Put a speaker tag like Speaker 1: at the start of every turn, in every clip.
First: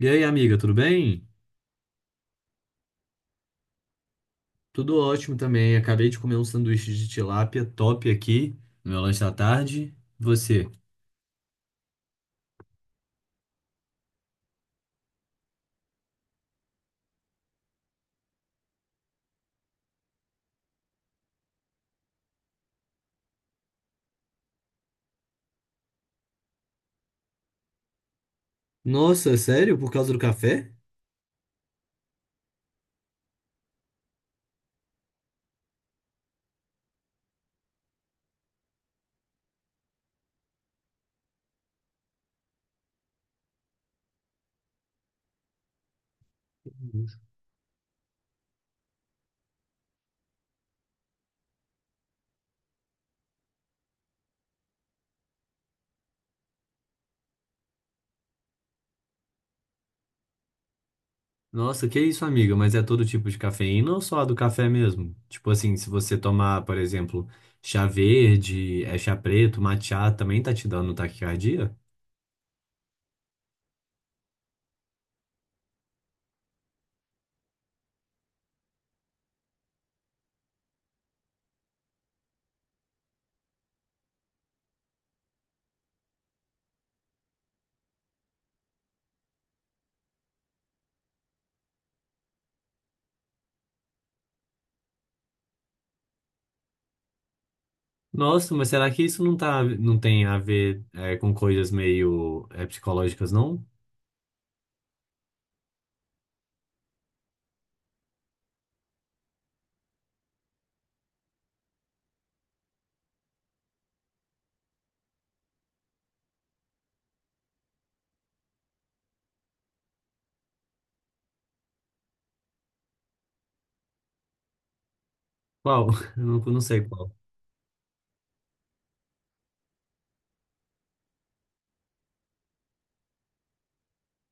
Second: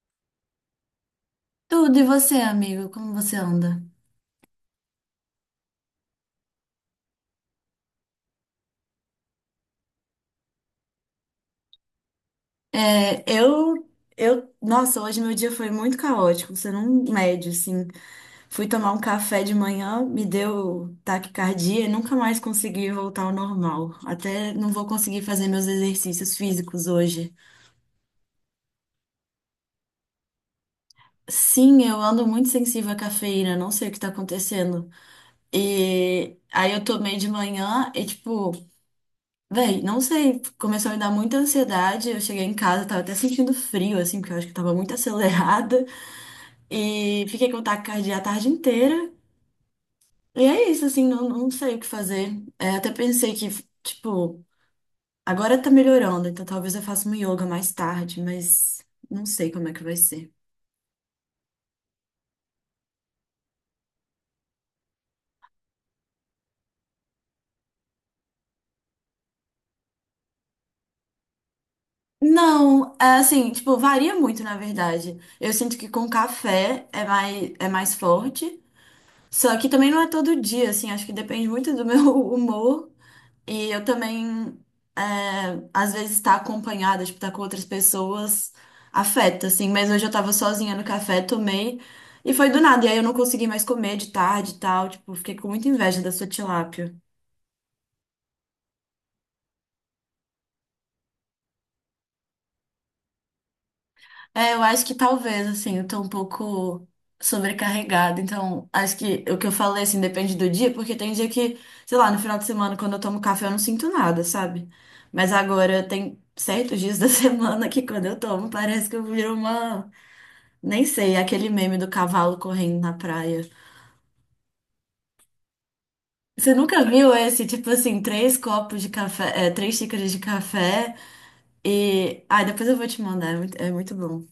Speaker 1: E aí, amiga, tudo bem?
Speaker 2: Tudo, e você, amigo? Como você anda?
Speaker 1: Tudo ótimo também. Acabei de comer um sanduíche de tilápia top aqui no meu lanche da tarde. Você?
Speaker 2: É, eu, nossa, hoje meu dia foi muito caótico, você não mede, assim. Fui tomar um café de manhã, me deu taquicardia e nunca mais consegui voltar ao normal. Até não vou conseguir fazer meus exercícios físicos hoje.
Speaker 1: Nossa, sério? Por causa do café?
Speaker 2: Sim, eu ando muito sensível à cafeína, não sei o que tá acontecendo. E aí eu tomei de manhã e, tipo, véi, não sei, começou a me dar muita ansiedade. Eu cheguei em casa, tava até sentindo frio, assim, porque eu acho que tava muito acelerada. E fiquei com taquicardia a tarde inteira. E é isso, assim, não sei o que fazer. É, até pensei que, tipo, agora tá melhorando, então talvez eu faça um yoga mais tarde, mas não sei como é que vai ser.
Speaker 1: Nossa, que isso, amiga? Mas é todo tipo de cafeína ou só a do café mesmo? Tipo assim, se você tomar, por exemplo, chá verde, é chá preto, matcha, também tá te dando taquicardia?
Speaker 2: Não, é assim, tipo, varia muito, na verdade. Eu sinto que com café é mais forte. Só que também não é todo dia, assim, acho que depende muito do meu humor. E eu também, é, às vezes, estar acompanhada, tipo, estar com outras pessoas, afeta, assim. Mas hoje eu tava sozinha no café, tomei, e foi do nada. E aí eu não consegui mais comer de tarde e tal. Tipo, fiquei com muita inveja da sua tilápia.
Speaker 1: Nossa, mas será que isso não tem a ver, com coisas meio, psicológicas, não?
Speaker 2: É, eu acho que talvez, assim, eu tô um pouco sobrecarregada. Então, acho que o que eu falei, assim, depende do dia, porque tem dia que, sei lá, no final de semana, quando eu tomo café, eu não sinto nada, sabe? Mas agora tem certos dias da semana que quando eu tomo, parece que eu viro uma. Nem sei, aquele meme do cavalo correndo na praia.
Speaker 1: Qual? Eu não,
Speaker 2: Você
Speaker 1: não sei
Speaker 2: nunca viu
Speaker 1: qual.
Speaker 2: esse, tipo assim, três xícaras de café e... Ah, depois eu vou te mandar, é muito bom.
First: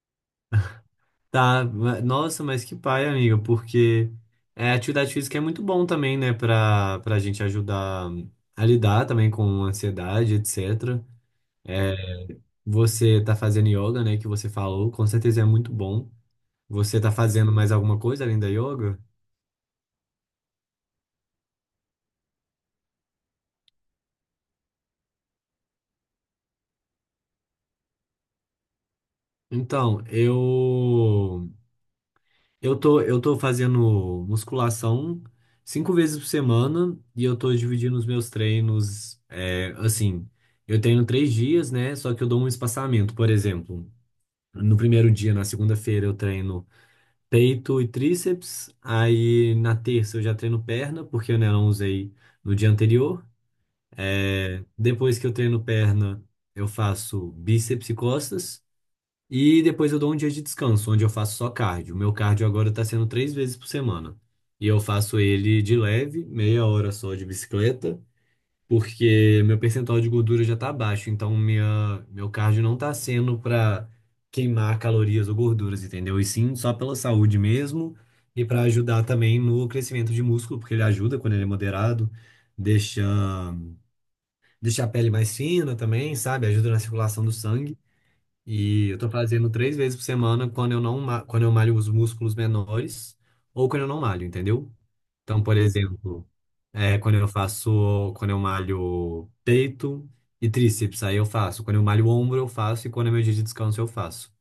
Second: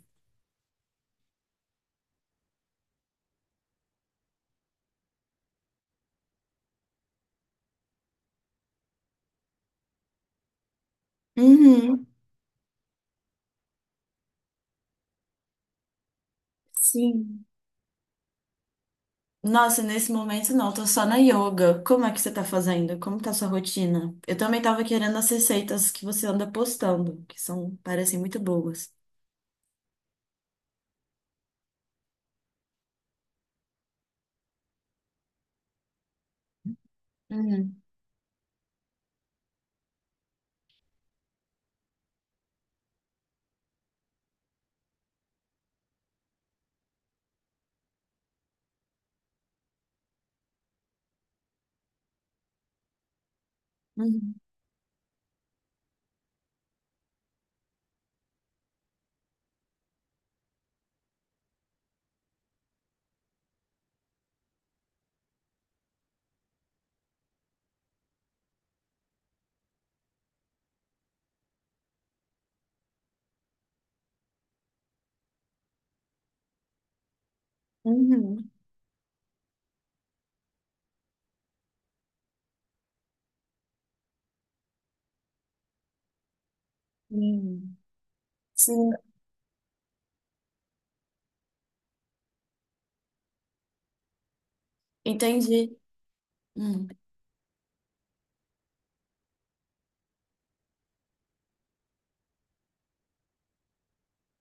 Speaker 1: Tá, nossa, mas que pai, amiga, porque atividade física é muito bom também, né, pra gente ajudar a lidar também com ansiedade, etcétera.
Speaker 2: Uhum,
Speaker 1: Você tá fazendo yoga, né, que você falou, com certeza é muito bom. Você tá
Speaker 2: sim.
Speaker 1: fazendo mais alguma coisa além da yoga?
Speaker 2: Nossa, nesse momento não, tô só na yoga. Como é que você tá fazendo? Como tá sua rotina? Eu também tava querendo as receitas que você anda postando, que são, parecem muito boas.
Speaker 1: Então, eu tô fazendo musculação 5 vezes por semana e eu tô
Speaker 2: Uhum,
Speaker 1: dividindo os meus treinos, assim, eu treino 3 dias, né? Só que eu dou um espaçamento, por exemplo. No primeiro dia, na segunda-feira, eu treino peito e tríceps. Aí na terça eu já treino perna, porque eu, né, não usei no dia anterior.
Speaker 2: uhum,
Speaker 1: É, depois que eu treino perna, eu faço bíceps e costas. E depois eu dou um dia de descanso, onde eu faço só cardio. O meu cardio agora tá sendo 3 vezes por semana. E eu faço ele de leve, meia hora só de bicicleta, porque meu percentual de gordura já tá baixo. Então, meu cardio não tá sendo pra queimar calorias ou gorduras, entendeu? E sim, só pela saúde mesmo e
Speaker 2: uhum,
Speaker 1: pra ajudar também no crescimento de músculo, porque ele ajuda quando ele é moderado, deixa, deixa a pele mais fina também, sabe? Ajuda na circulação do
Speaker 2: uhum.
Speaker 1: sangue. E
Speaker 2: Sim,
Speaker 1: eu tô fazendo 3 vezes por semana quando eu não, ma- quando eu malho os músculos menores ou quando eu não malho, entendeu? Então, por
Speaker 2: entendi.
Speaker 1: exemplo,
Speaker 2: Hum.
Speaker 1: quando quando eu malho peito e tríceps, aí eu faço. Quando eu malho o ombro, eu faço. E quando é meu dia de descanso, eu faço.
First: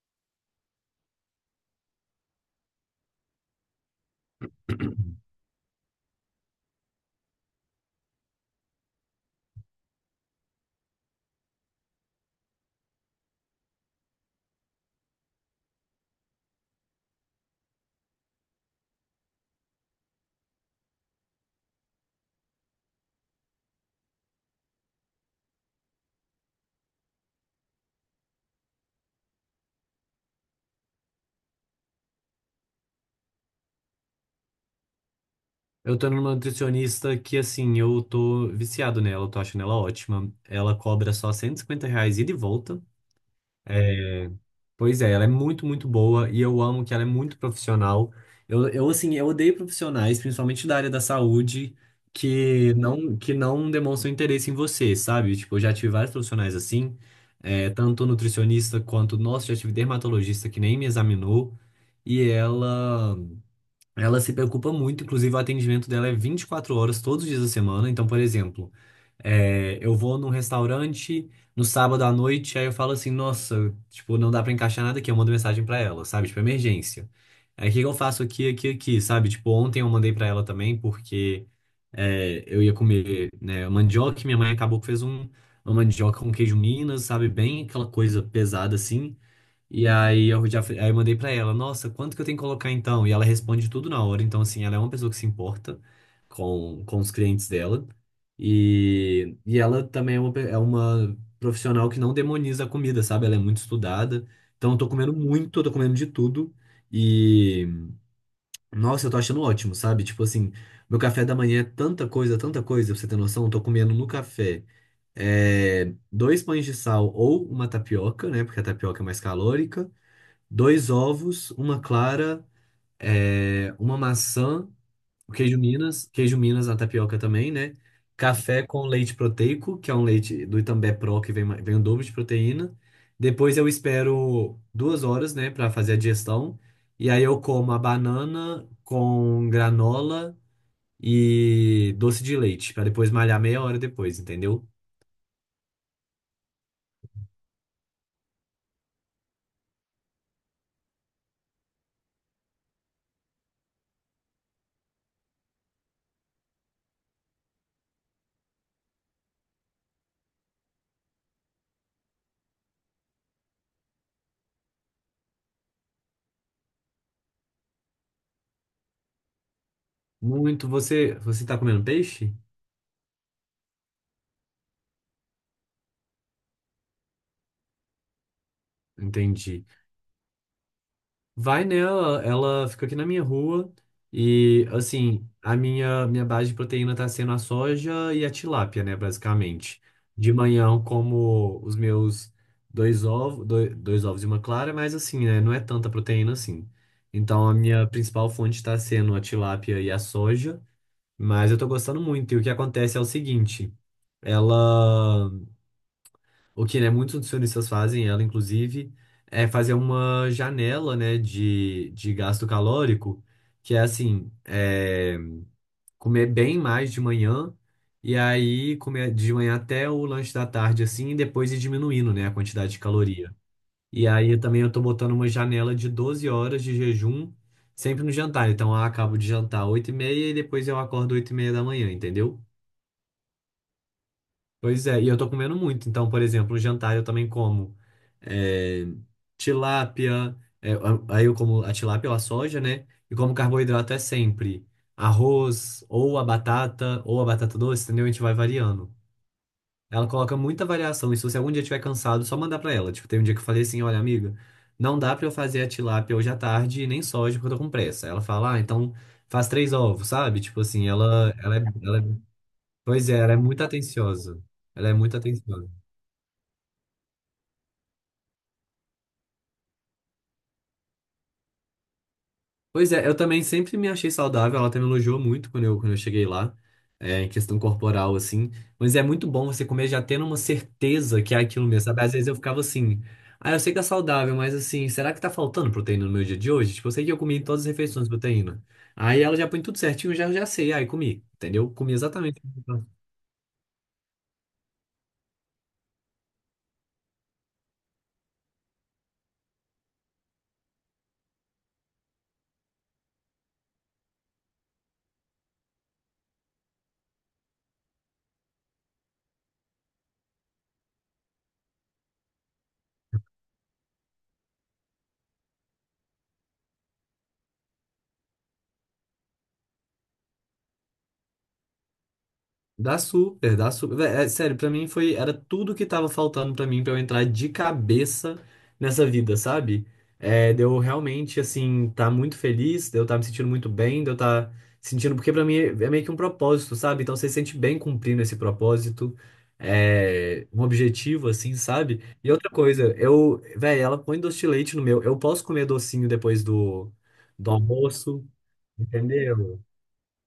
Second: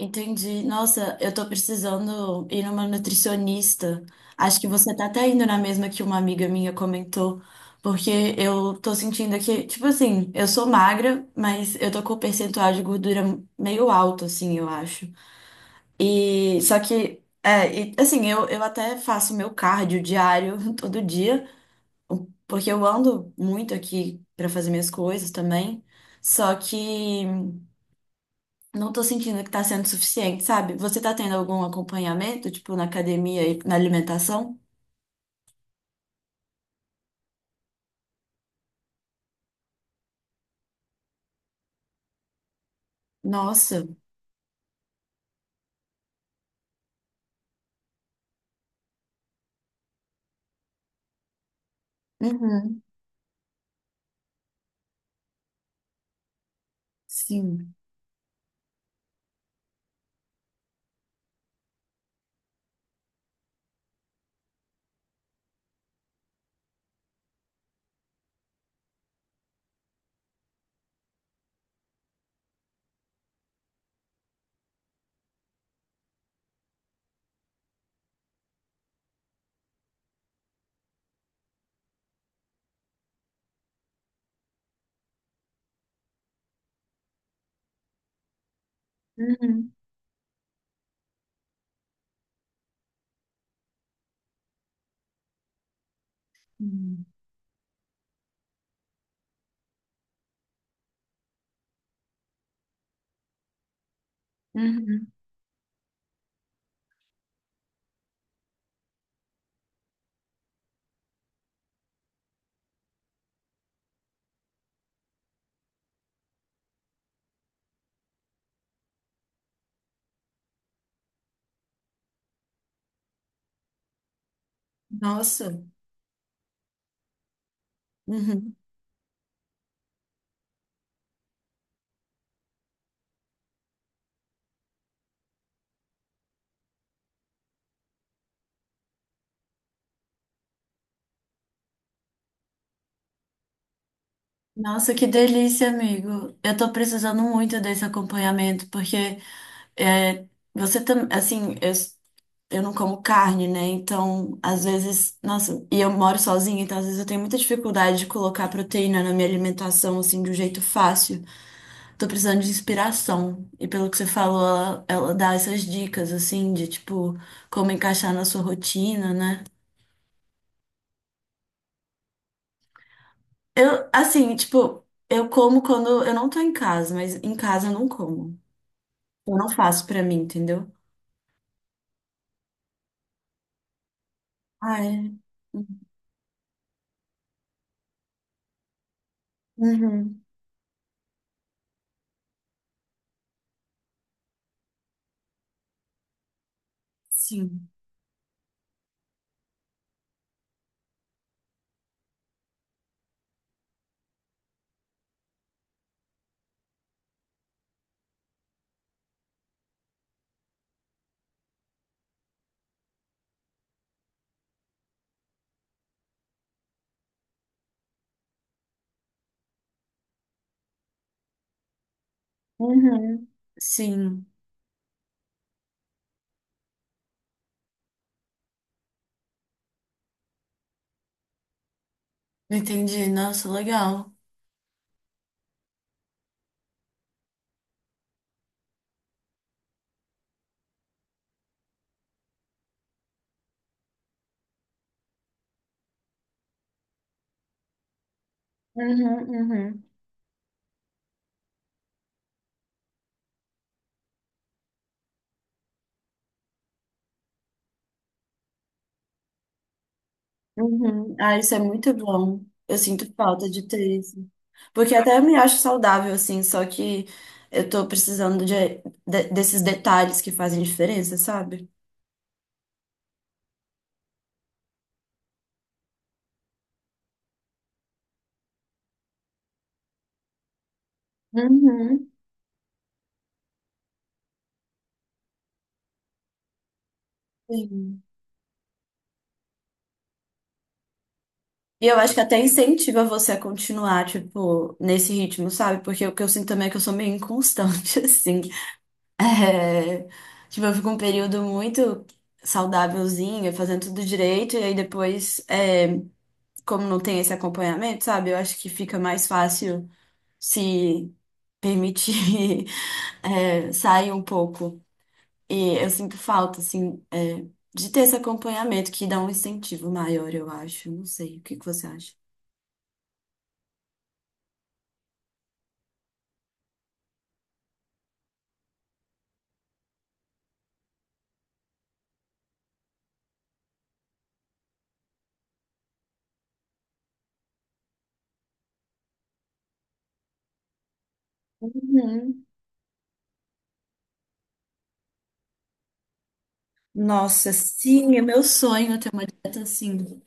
Speaker 2: Entendi. Nossa, eu tô precisando ir numa nutricionista. Acho que você tá até indo na mesma que uma amiga minha comentou, porque eu tô sentindo aqui, tipo assim, eu sou magra, mas eu tô com o percentual de gordura meio alto, assim, eu acho. E só que, é, e, assim, eu até faço meu cardio diário todo dia, porque eu ando muito aqui pra fazer minhas coisas também. Só que não tô sentindo que tá sendo suficiente, sabe? Você tá tendo algum acompanhamento, tipo, na academia e na alimentação?
Speaker 1: Eu tô numa nutricionista que, assim, eu tô viciado nela, eu tô achando ela ótima. Ela cobra só R$ 150 ida e volta. É.
Speaker 2: Nossa.
Speaker 1: Pois é, ela é muito, muito boa e eu amo que ela é muito profissional. Eu odeio profissionais, principalmente da área da saúde, que
Speaker 2: Uhum.
Speaker 1: não, que não demonstram interesse em você, sabe? Tipo, eu já tive vários profissionais assim,
Speaker 2: Sim.
Speaker 1: tanto nutricionista quanto, nossa, já tive dermatologista que nem me examinou. E ela. Ela se preocupa muito, inclusive o atendimento dela é 24 horas todos os dias da semana. Então, por exemplo, eu vou num restaurante no sábado à noite, aí eu falo assim, nossa, tipo, não dá pra encaixar nada aqui, eu mando mensagem pra ela, sabe? Tipo, emergência. Aí o que que eu faço aqui, aqui, aqui, sabe? Tipo, ontem eu mandei pra ela também, porque eu ia comer, né, mandioca, e minha mãe acabou que fez uma mandioca com queijo Minas, sabe? Bem aquela coisa pesada assim.
Speaker 2: Uhum.
Speaker 1: Aí eu mandei pra ela, nossa, quanto que eu tenho que colocar então? E ela responde tudo na hora. Então, assim, ela é uma pessoa que se importa com
Speaker 2: Uhum.
Speaker 1: os clientes dela. E ela também é uma profissional que não demoniza a comida, sabe? Ela é muito estudada. Então, eu tô
Speaker 2: Uhum.
Speaker 1: comendo muito, eu tô comendo de tudo. E, nossa, eu tô achando ótimo, sabe? Tipo assim, meu café da manhã é tanta coisa, pra você ter noção, eu tô comendo no café. Dois pães de sal ou uma tapioca, né? Porque a tapioca é mais calórica. Dois ovos, uma clara, uma maçã, o
Speaker 2: Nossa.
Speaker 1: queijo Minas na tapioca também, né?
Speaker 2: Uhum.
Speaker 1: Café com leite proteico, que é um leite do Itambé Pro, que vem o dobro de proteína. Depois eu espero 2 horas, né, para fazer a digestão. E aí eu como a banana com granola e doce de leite, para depois malhar meia hora depois, entendeu?
Speaker 2: Nossa, que delícia, amigo. Eu tô precisando muito desse acompanhamento, porque é, você também, assim, eu não como carne, né? Então, às vezes, nossa, e eu moro sozinha, então às vezes eu tenho muita dificuldade de colocar proteína na minha alimentação, assim, de um jeito fácil. Tô precisando de inspiração. E pelo que você falou, ela dá essas dicas, assim, de tipo, como encaixar na sua rotina, né?
Speaker 1: Muito. Você tá comendo peixe?
Speaker 2: Eu, assim, tipo, eu como quando eu não tô em casa, mas em casa eu não como. Eu não
Speaker 1: Entendi.
Speaker 2: faço pra mim, entendeu?
Speaker 1: Vai nela, ela fica aqui na minha rua e
Speaker 2: Ah, é.
Speaker 1: assim, a minha base de proteína tá sendo a soja e a tilápia, né, basicamente.
Speaker 2: Uhum.
Speaker 1: De manhã eu como os meus dois ovos e uma clara, mas assim, né, não é tanta proteína assim. Então a
Speaker 2: Sim.
Speaker 1: minha principal fonte tá sendo a tilápia e a soja, mas eu tô gostando muito. E o que acontece é o seguinte, ela o que, né, muitos nutricionistas fazem, ela inclusive, é fazer uma janela, né, de gasto calórico, que é assim, comer bem mais de manhã, e aí comer de manhã até o lanche da tarde, assim, e depois ir diminuindo, né, a quantidade de
Speaker 2: Uhum.
Speaker 1: caloria. E
Speaker 2: Sim.
Speaker 1: aí também eu tô botando uma janela de 12 horas de jejum, sempre no jantar. Então eu acabo de jantar 8h30, e depois eu acordo 8h30 da manhã, entendeu?
Speaker 2: Entendi. Nossa, legal.
Speaker 1: Pois é, e eu tô comendo muito. Então, por exemplo, o jantar eu também como é, tilápia, aí eu como a tilápia ou a soja, né? E como carboidrato é sempre arroz, ou a batata doce, entendeu? A gente vai variando.
Speaker 2: Uhum, uhum,
Speaker 1: Ela coloca muita variação, e se você algum dia estiver cansado, só mandar pra ela. Tipo, tem um dia que eu falei assim, olha, amiga, não dá pra eu fazer a tilápia hoje à tarde, e nem soja, porque eu tô com pressa. Ela fala, ah, então faz três ovos, sabe? Tipo assim,
Speaker 2: uhum. Ah, isso é muito bom. Eu
Speaker 1: pois
Speaker 2: sinto
Speaker 1: é, ela é
Speaker 2: falta de
Speaker 1: muito
Speaker 2: ter isso.
Speaker 1: atenciosa. Ela é
Speaker 2: Porque
Speaker 1: muito
Speaker 2: até eu me acho
Speaker 1: atenciosa.
Speaker 2: saudável, assim, só que eu tô precisando de desses detalhes que fazem diferença, sabe?
Speaker 1: Pois é, eu também sempre me achei saudável, ela até me elogiou muito quando eu cheguei lá, em questão corporal, assim. Mas é muito bom você comer já tendo uma certeza que é aquilo mesmo, sabe?
Speaker 2: Uhum.
Speaker 1: Às vezes eu ficava assim, ah, eu sei que é saudável, mas assim, será que tá faltando proteína no meu dia de hoje? Tipo, eu sei que eu comi em todas as
Speaker 2: Sim.
Speaker 1: refeições proteína. Aí ela já põe tudo certinho, já, já sei, aí comi, entendeu?
Speaker 2: E
Speaker 1: Comi
Speaker 2: eu acho que até
Speaker 1: exatamente.
Speaker 2: incentiva você a continuar, tipo, nesse ritmo, sabe? Porque o que eu sinto também é que eu sou meio inconstante, assim. É, tipo, eu fico um período muito saudávelzinho, fazendo tudo direito, e aí depois, é, como não tem esse acompanhamento, sabe? Eu acho que fica mais fácil se permitir é, saem um pouco. E eu sinto falta, assim, é, de ter esse acompanhamento que dá um incentivo maior, eu acho. Não sei, o que que você acha?
Speaker 1: Dá super, dá super. Vé, sério, pra mim era tudo que tava faltando pra mim pra eu entrar de cabeça nessa vida, sabe? É, de eu realmente, assim, tá muito feliz, de eu tá me sentindo muito bem, de eu tá sentindo, porque pra mim é meio que um propósito, sabe? Então você se sente bem cumprindo esse propósito, um objetivo, assim, sabe? E
Speaker 2: Uhum.
Speaker 1: outra coisa, véi, ela põe doce de leite no meu, eu posso comer docinho depois do,
Speaker 2: Nossa,
Speaker 1: do
Speaker 2: sim, é
Speaker 1: almoço,
Speaker 2: meu sonho é ter uma dieta
Speaker 1: entendeu?
Speaker 2: assim.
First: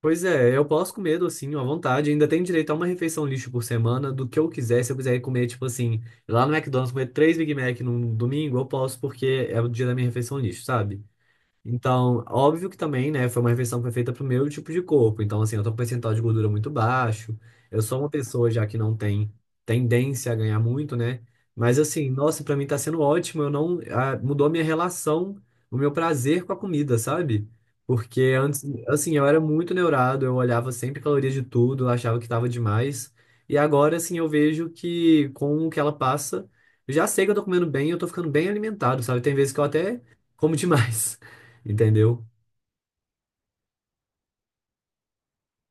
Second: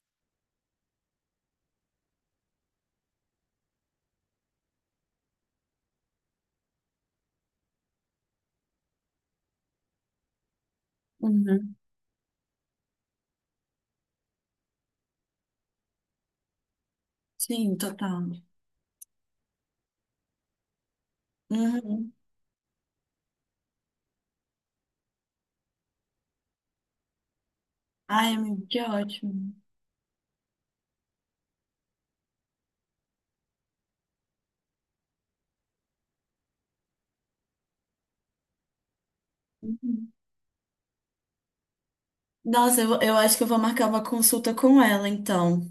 Speaker 1: Pois é, eu posso comer docinho à vontade. Ainda tenho direito a uma refeição lixo por semana do que eu quiser. Se eu quiser comer, tipo assim, lá no McDonald's, comer três Big Mac num domingo, eu posso, porque é o dia da minha refeição lixo, sabe?
Speaker 2: Uhum.
Speaker 1: Então, óbvio que também, né, foi uma refeição que foi feita pro meu tipo de corpo. Então, assim, eu tô com um percentual de gordura muito baixo.
Speaker 2: Sim,
Speaker 1: Eu sou uma
Speaker 2: total.
Speaker 1: pessoa já que não tem tendência a ganhar muito, né? Mas assim,
Speaker 2: Uhum.
Speaker 1: nossa, pra mim tá sendo ótimo. Eu não, ah, Mudou a minha relação, o meu prazer com a comida, sabe? Porque
Speaker 2: Ai,
Speaker 1: antes,
Speaker 2: amigo, que
Speaker 1: assim, eu era
Speaker 2: ótimo.
Speaker 1: muito neurado, eu olhava sempre calorias de tudo, eu achava que tava demais. E agora, assim, eu vejo que com o que ela passa, eu já sei que eu tô comendo bem, eu tô ficando bem alimentado, sabe? Tem vezes que eu até
Speaker 2: Uhum.
Speaker 1: como demais. Entendeu?
Speaker 2: Nossa, eu acho que eu vou marcar uma consulta com ela, então.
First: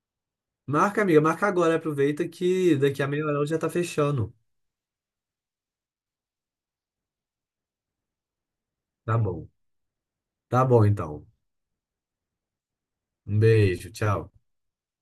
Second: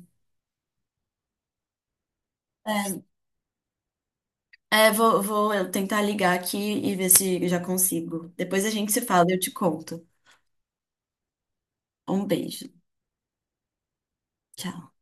Speaker 1: Marca, amiga, marca agora. Aproveita que daqui
Speaker 2: É,
Speaker 1: a meia hora já tá fechando.
Speaker 2: é, vou, vou eu tentar ligar aqui e ver se eu já consigo. Depois a gente se
Speaker 1: Tá
Speaker 2: fala, e eu
Speaker 1: bom.
Speaker 2: te conto.
Speaker 1: Tá bom, então.
Speaker 2: Um beijo.
Speaker 1: Um beijo, tchau.
Speaker 2: Tchau.